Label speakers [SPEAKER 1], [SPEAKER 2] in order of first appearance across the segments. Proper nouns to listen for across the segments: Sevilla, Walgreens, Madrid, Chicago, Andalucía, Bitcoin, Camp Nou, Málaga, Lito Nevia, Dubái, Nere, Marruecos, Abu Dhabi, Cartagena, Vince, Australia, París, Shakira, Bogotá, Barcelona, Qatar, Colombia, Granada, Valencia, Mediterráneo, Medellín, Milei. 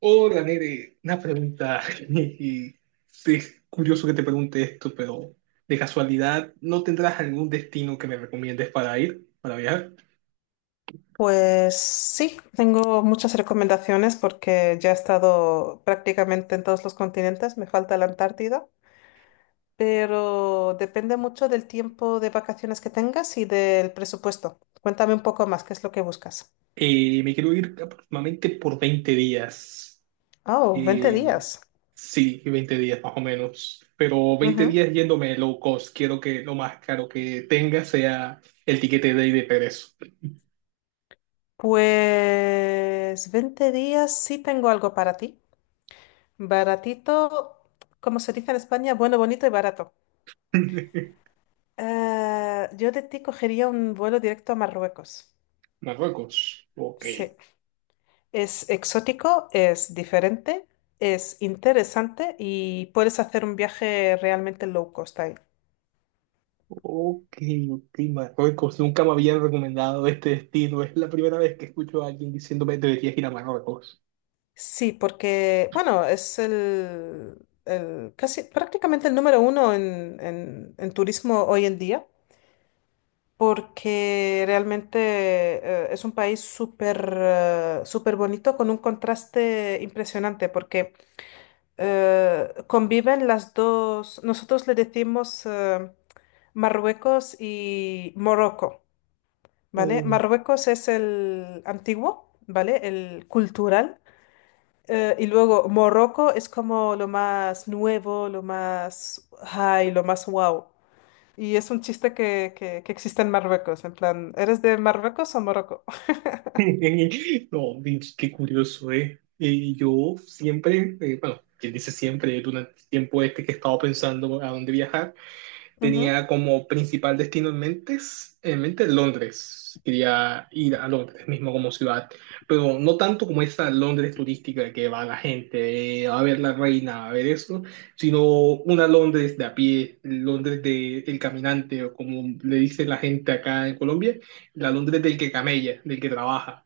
[SPEAKER 1] Hola, Nere, una pregunta. Y sí, es curioso que te pregunte esto, pero de casualidad, ¿no tendrás algún destino que me recomiendes para ir, para viajar?
[SPEAKER 2] Pues sí, tengo muchas recomendaciones porque ya he estado prácticamente en todos los continentes, me falta la Antártida, pero depende mucho del tiempo de vacaciones que tengas y del presupuesto. Cuéntame un poco más, ¿qué es lo que buscas?
[SPEAKER 1] Me quiero ir aproximadamente por 20 días.
[SPEAKER 2] Oh, 20
[SPEAKER 1] Eh,
[SPEAKER 2] días.
[SPEAKER 1] sí, 20 días más o menos. Pero veinte
[SPEAKER 2] Ujú.
[SPEAKER 1] días yéndome low cost. Quiero que lo más caro que tenga sea el tiquete de ida y de regreso.
[SPEAKER 2] Pues 20 días sí tengo algo para ti. Baratito, como se dice en España, bueno, bonito y barato. Yo de ti cogería un vuelo directo a Marruecos.
[SPEAKER 1] Marruecos. Ok.
[SPEAKER 2] Sí. Es exótico, es diferente, es interesante y puedes hacer un viaje realmente low cost ahí.
[SPEAKER 1] Ok, ok, Marruecos. Nunca me habían recomendado este destino. Es la primera vez que escucho a alguien diciéndome deberías ir a Marruecos.
[SPEAKER 2] Sí, porque, bueno, es el casi prácticamente el número uno en, en turismo hoy en día, porque realmente es un país súper súper bonito con un contraste impresionante, porque conviven las dos. Nosotros le decimos Marruecos y Morocco, ¿vale?
[SPEAKER 1] Oh.
[SPEAKER 2] Marruecos es el antiguo, ¿vale? El cultural. Y luego Morocco es como lo más nuevo, lo más high, lo más wow. Y es un chiste que existe en Marruecos, en plan, ¿eres de Marruecos o Morocco?
[SPEAKER 1] No, Vince, qué curioso, ¿eh? Y yo siempre, bueno, quien dice siempre, durante el tiempo este que he estado pensando a dónde viajar.
[SPEAKER 2] Ujú.
[SPEAKER 1] Tenía como principal destino en mente, en mente, Londres. Quería ir a Londres mismo como ciudad, pero no tanto como esa Londres turística que va la gente a ver la reina, a ver eso, sino una Londres de a pie, Londres de el caminante, o como le dice la gente acá en Colombia, la Londres del que camella, del que trabaja.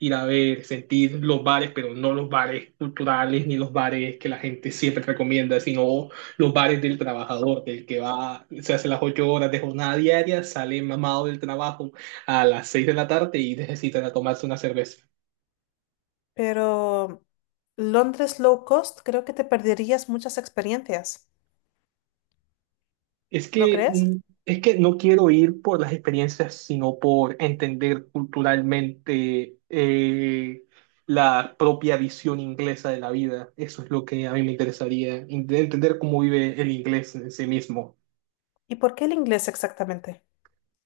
[SPEAKER 1] Ir a ver, sentir los bares, pero no los bares culturales ni los bares que la gente siempre recomienda, sino los bares del trabajador, del que va, se hace las 8 horas de jornada diaria, sale mamado del trabajo a las 6 de la tarde y necesitan a tomarse una cerveza.
[SPEAKER 2] Pero Londres low cost, creo que te perderías muchas experiencias,
[SPEAKER 1] Es
[SPEAKER 2] ¿no
[SPEAKER 1] que,
[SPEAKER 2] crees?
[SPEAKER 1] mm, es que no quiero ir por las experiencias, sino por entender culturalmente la propia visión inglesa de la vida. Eso es lo que a mí me interesaría, entender cómo vive el inglés en sí mismo.
[SPEAKER 2] ¿Y por qué el inglés exactamente?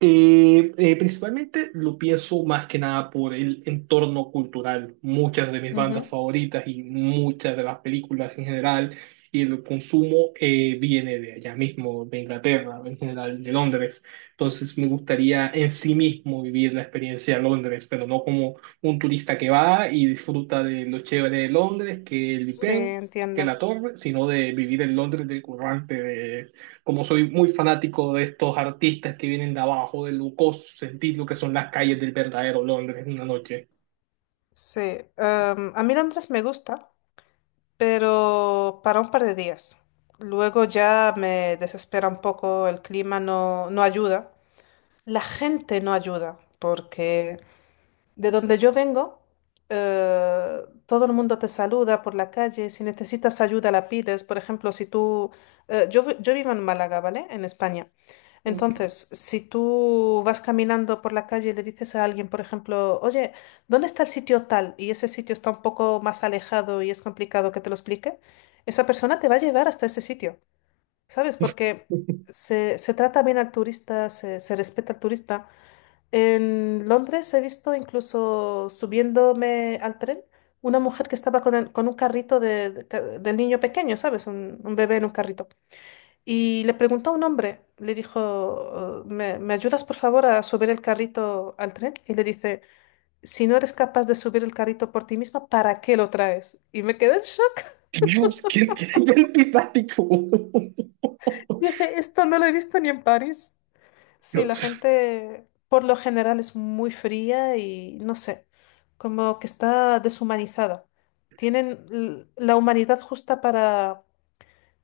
[SPEAKER 1] Principalmente lo pienso más que nada por el entorno cultural. Muchas de mis bandas
[SPEAKER 2] Ujú.
[SPEAKER 1] favoritas y muchas de las películas en general y el consumo viene de allá mismo, de Inglaterra, en general de Londres. Entonces me gustaría en sí mismo vivir la experiencia de Londres, pero no como un turista que va y disfruta de lo chévere de Londres, que el Big
[SPEAKER 2] Sí,
[SPEAKER 1] Ben, que la
[SPEAKER 2] entiendo.
[SPEAKER 1] Torre, sino de vivir el Londres del currante como soy muy fanático de estos artistas que vienen de abajo, de Lucos, sentir lo que son las calles del verdadero Londres en una noche.
[SPEAKER 2] Sí. A mí Londres me gusta, pero para un par de días. Luego ya me desespera un poco, el clima no, no ayuda. La gente no ayuda, porque de donde yo vengo, eh, todo el mundo te saluda por la calle. Si necesitas ayuda, la pides. Por ejemplo, si tú... yo, vi- yo vivo en Málaga, ¿vale? En España.
[SPEAKER 1] Okay.
[SPEAKER 2] Entonces, si tú vas caminando por la calle y le dices a alguien, por ejemplo, oye, ¿dónde está el sitio tal? Y ese sitio está un poco más alejado y es complicado que te lo explique, esa persona te va a llevar hasta ese sitio, ¿sabes? Porque se trata bien al turista, se respeta al turista. En Londres he visto, incluso subiéndome al tren, una mujer que estaba con un carrito del niño pequeño, ¿sabes? Un bebé en un carrito. Y le preguntó a un hombre, le dijo: "Oh, me ayudas, por favor, a subir el carrito al tren?". Y le dice: "Si no eres capaz de subir el carrito por ti misma, ¿para qué lo traes?". Y me quedé en shock.
[SPEAKER 1] Dios, qué, qué antipático.
[SPEAKER 2] Dije, esto no lo he visto ni en París. Sí, la
[SPEAKER 1] Dios,
[SPEAKER 2] gente por lo general es muy fría y no sé, como que está deshumanizada. Tienen la humanidad justa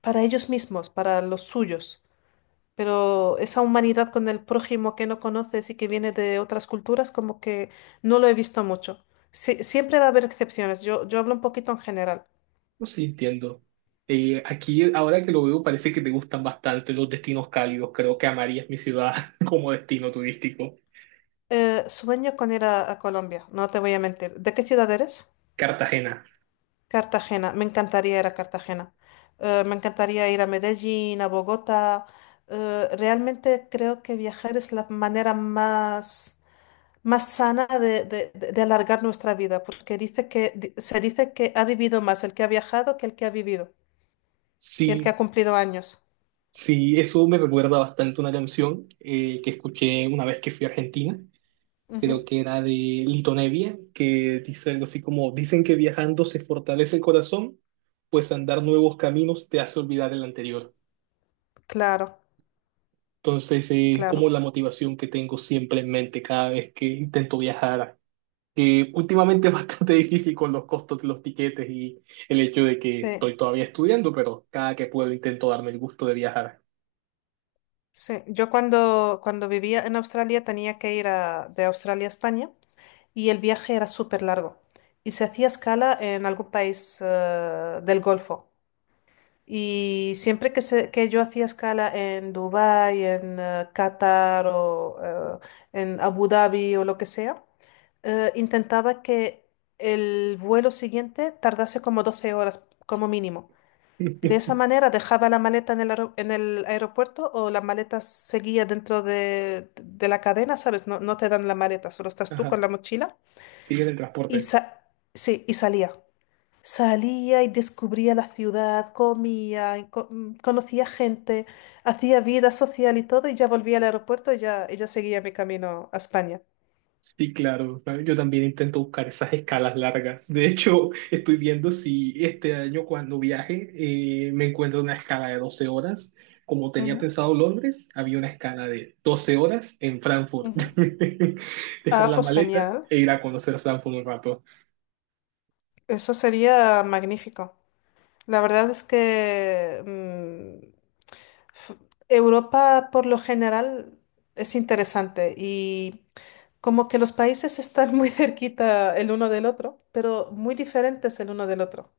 [SPEAKER 2] para ellos mismos, para los suyos. Pero esa humanidad con el prójimo que no conoces y que viene de otras culturas, como que no lo he visto mucho. Sí, siempre va a haber excepciones. Yo hablo un poquito en general.
[SPEAKER 1] no sé, entiendo. Aquí, ahora que lo veo, parece que te gustan bastante los destinos cálidos. Creo que amarías mi ciudad como destino turístico.
[SPEAKER 2] Sueño con ir a Colombia, no te voy a mentir. ¿De qué ciudad eres?
[SPEAKER 1] Cartagena.
[SPEAKER 2] Cartagena. Me encantaría ir a Cartagena. Me encantaría ir a Medellín, a Bogotá. Realmente creo que viajar es la manera más sana de alargar nuestra vida, porque se dice que ha vivido más el que ha viajado que el que ha vivido, que el que
[SPEAKER 1] Sí,
[SPEAKER 2] ha cumplido años.
[SPEAKER 1] sí, eso me recuerda bastante una canción que escuché una vez que fui a Argentina, creo
[SPEAKER 2] Ujú.
[SPEAKER 1] que era de Lito Nevia, que dice algo así como, dicen que viajando se fortalece el corazón, pues andar nuevos caminos te hace olvidar el anterior.
[SPEAKER 2] Claro,
[SPEAKER 1] Entonces es como
[SPEAKER 2] claro.
[SPEAKER 1] la motivación que tengo siempre en mente cada vez que intento viajar, que últimamente es bastante difícil con los costos de los tiquetes y el hecho de que
[SPEAKER 2] Sí,
[SPEAKER 1] estoy todavía estudiando, pero cada que puedo intento darme el gusto de viajar.
[SPEAKER 2] sí. Yo cuando vivía en Australia tenía que de Australia a España, y el viaje era súper largo y se hacía escala en algún país del Golfo. Y siempre que yo hacía escala en Dubái, en Qatar o en Abu Dhabi o lo que sea, intentaba que el vuelo siguiente tardase como 12 horas como mínimo. De esa manera dejaba la maleta en el aeropuerto, o la maleta seguía dentro de la cadena, ¿sabes? No, no te dan la maleta, solo estás tú
[SPEAKER 1] Ajá,
[SPEAKER 2] con la mochila.
[SPEAKER 1] sigue en el
[SPEAKER 2] Y,
[SPEAKER 1] transporte.
[SPEAKER 2] sa- sí, y salía. Salía y descubría la ciudad, comía, y conocía gente, hacía vida social y todo, y ya volvía al aeropuerto y ya ella seguía mi camino a España.
[SPEAKER 1] Sí, claro, yo también intento buscar esas escalas largas. De hecho, estoy viendo si este año cuando viaje me encuentro una escala de 12 horas. Como tenía
[SPEAKER 2] Ujú,
[SPEAKER 1] pensado Londres, había una escala de 12 horas en Frankfurt.
[SPEAKER 2] ujú.
[SPEAKER 1] Dejar
[SPEAKER 2] Ah,
[SPEAKER 1] la
[SPEAKER 2] pues
[SPEAKER 1] maleta
[SPEAKER 2] genial.
[SPEAKER 1] e ir a conocer Frankfurt un rato.
[SPEAKER 2] Eso sería magnífico. La verdad es que f- Europa por lo general es interesante y como que los países están muy cerquita el uno del otro, pero muy diferentes el uno del otro.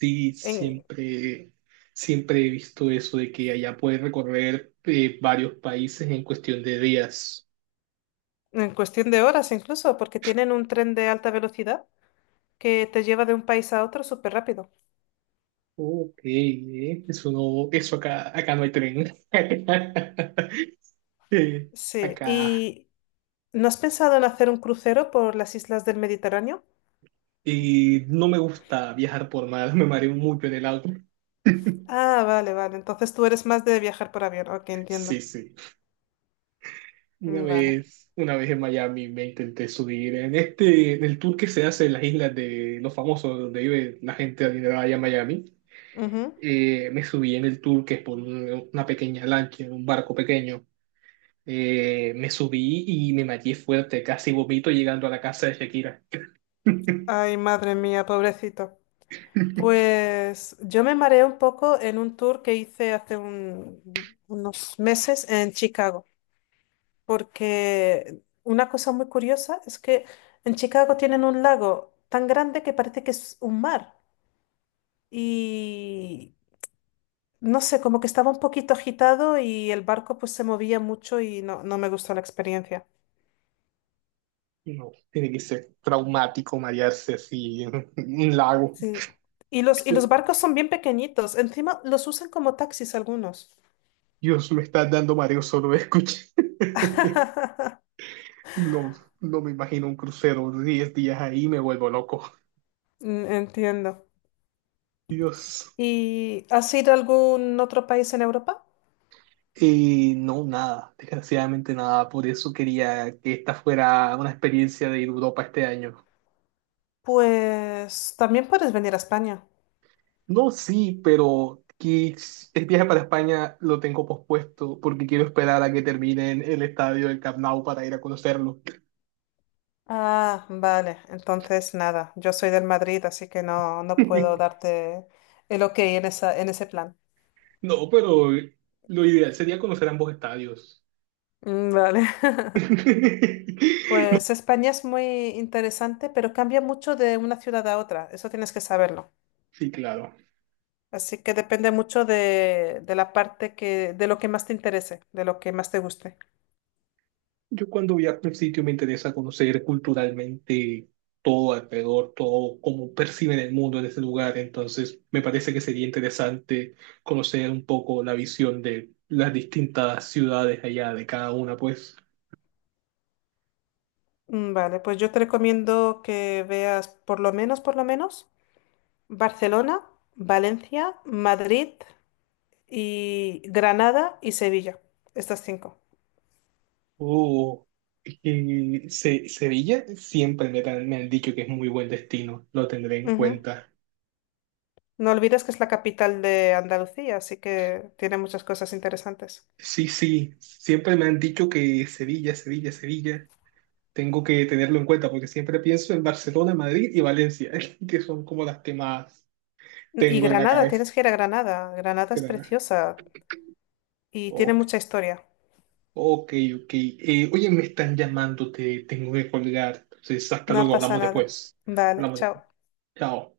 [SPEAKER 1] Sí, siempre, siempre he visto eso de que allá puedes recorrer varios países en cuestión de días.
[SPEAKER 2] En cuestión de horas incluso, porque tienen un tren de alta velocidad que te lleva de un país a otro súper rápido.
[SPEAKER 1] Ok, eso no, eso acá, acá no hay tren. Eh,
[SPEAKER 2] Sí,
[SPEAKER 1] acá.
[SPEAKER 2] ¿y no has pensado en hacer un crucero por las islas del Mediterráneo?
[SPEAKER 1] Y no me gusta viajar por mar, me mareo mucho en el auto.
[SPEAKER 2] Ah, vale, vale. Entonces tú eres más de viajar por avión. Ok,
[SPEAKER 1] Sí,
[SPEAKER 2] entiendo.
[SPEAKER 1] sí.
[SPEAKER 2] Mm. Vale.
[SPEAKER 1] Una vez en Miami me intenté subir en este, en el tour que se hace en las islas de los famosos, donde vive la gente adinerada allá en Miami.
[SPEAKER 2] Ujú.
[SPEAKER 1] Me subí en el tour que es por una pequeña lancha, en un barco pequeño. Me subí y me mareé fuerte, casi vomito llegando a la casa de Shakira.
[SPEAKER 2] Ay, madre mía, pobrecito. Pues yo me mareé un poco en un tour que hice hace unos meses en Chicago, porque una cosa muy curiosa es que en Chicago tienen un lago tan grande que parece que es un mar y no sé, como que estaba un poquito agitado y el barco pues se movía mucho y no, no me gustó la experiencia.
[SPEAKER 1] No, tiene que ser traumático marearse así en un lago,
[SPEAKER 2] Sí. Y los, y
[SPEAKER 1] tío.
[SPEAKER 2] los barcos son bien pequeñitos, encima los usan como taxis algunos.
[SPEAKER 1] Dios, me está dando mareo solo de escuchar. No, no me imagino un crucero 10 días ahí, me vuelvo loco.
[SPEAKER 2] Mm. Entiendo.
[SPEAKER 1] Dios.
[SPEAKER 2] ¿Y has ido a algún otro país en Europa?
[SPEAKER 1] No, nada, desgraciadamente nada. Por eso quería que esta fuera una experiencia de ir a Europa este año.
[SPEAKER 2] Pues también puedes venir a España.
[SPEAKER 1] No, sí, pero que el viaje para España lo tengo pospuesto porque quiero esperar a que terminen el estadio del Camp Nou para ir a conocerlo.
[SPEAKER 2] Ah, vale. Entonces, nada, yo soy del Madrid, así que no, no puedo darte el ok en esa, en ese plan.
[SPEAKER 1] No, pero lo ideal sería conocer ambos estadios.
[SPEAKER 2] Mm. Vale.
[SPEAKER 1] No,
[SPEAKER 2] Pues España es muy interesante, pero cambia mucho de una ciudad a otra, eso tienes que saberlo.
[SPEAKER 1] sí, claro.
[SPEAKER 2] Así que depende mucho de la parte que, de lo que más te interese, de lo que más te guste.
[SPEAKER 1] Yo cuando viajo a un sitio me interesa conocer culturalmente todo alrededor, todo cómo perciben el mundo en ese lugar. Entonces, me parece que sería interesante conocer un poco la visión de las distintas ciudades allá de cada una, pues.
[SPEAKER 2] Mm. Vale, pues yo te recomiendo que veas, por lo menos, Barcelona, Valencia, Madrid y Granada y Sevilla, estas cinco.
[SPEAKER 1] Oh, y Sevilla siempre me, me han dicho que es muy buen destino, lo tendré en
[SPEAKER 2] Ujú.
[SPEAKER 1] cuenta.
[SPEAKER 2] No olvides que es la capital de Andalucía, así que tiene muchas cosas interesantes.
[SPEAKER 1] Sí, sí, siempre me han dicho que Sevilla, Sevilla, Sevilla. Tengo que tenerlo en cuenta porque siempre pienso en Barcelona, Madrid y Valencia, que son como las que más
[SPEAKER 2] Y
[SPEAKER 1] tengo en la
[SPEAKER 2] Granada,
[SPEAKER 1] cabeza.
[SPEAKER 2] tienes que ir a Granada. Granada es
[SPEAKER 1] Pero,
[SPEAKER 2] preciosa y tiene
[SPEAKER 1] ok,
[SPEAKER 2] mucha historia.
[SPEAKER 1] ok. Oye, me están llamando, te tengo que colgar. Entonces, hasta
[SPEAKER 2] No
[SPEAKER 1] luego,
[SPEAKER 2] pasa
[SPEAKER 1] hablamos
[SPEAKER 2] nada.
[SPEAKER 1] después.
[SPEAKER 2] Vale,
[SPEAKER 1] Hablamos después.
[SPEAKER 2] chao.
[SPEAKER 1] Chao.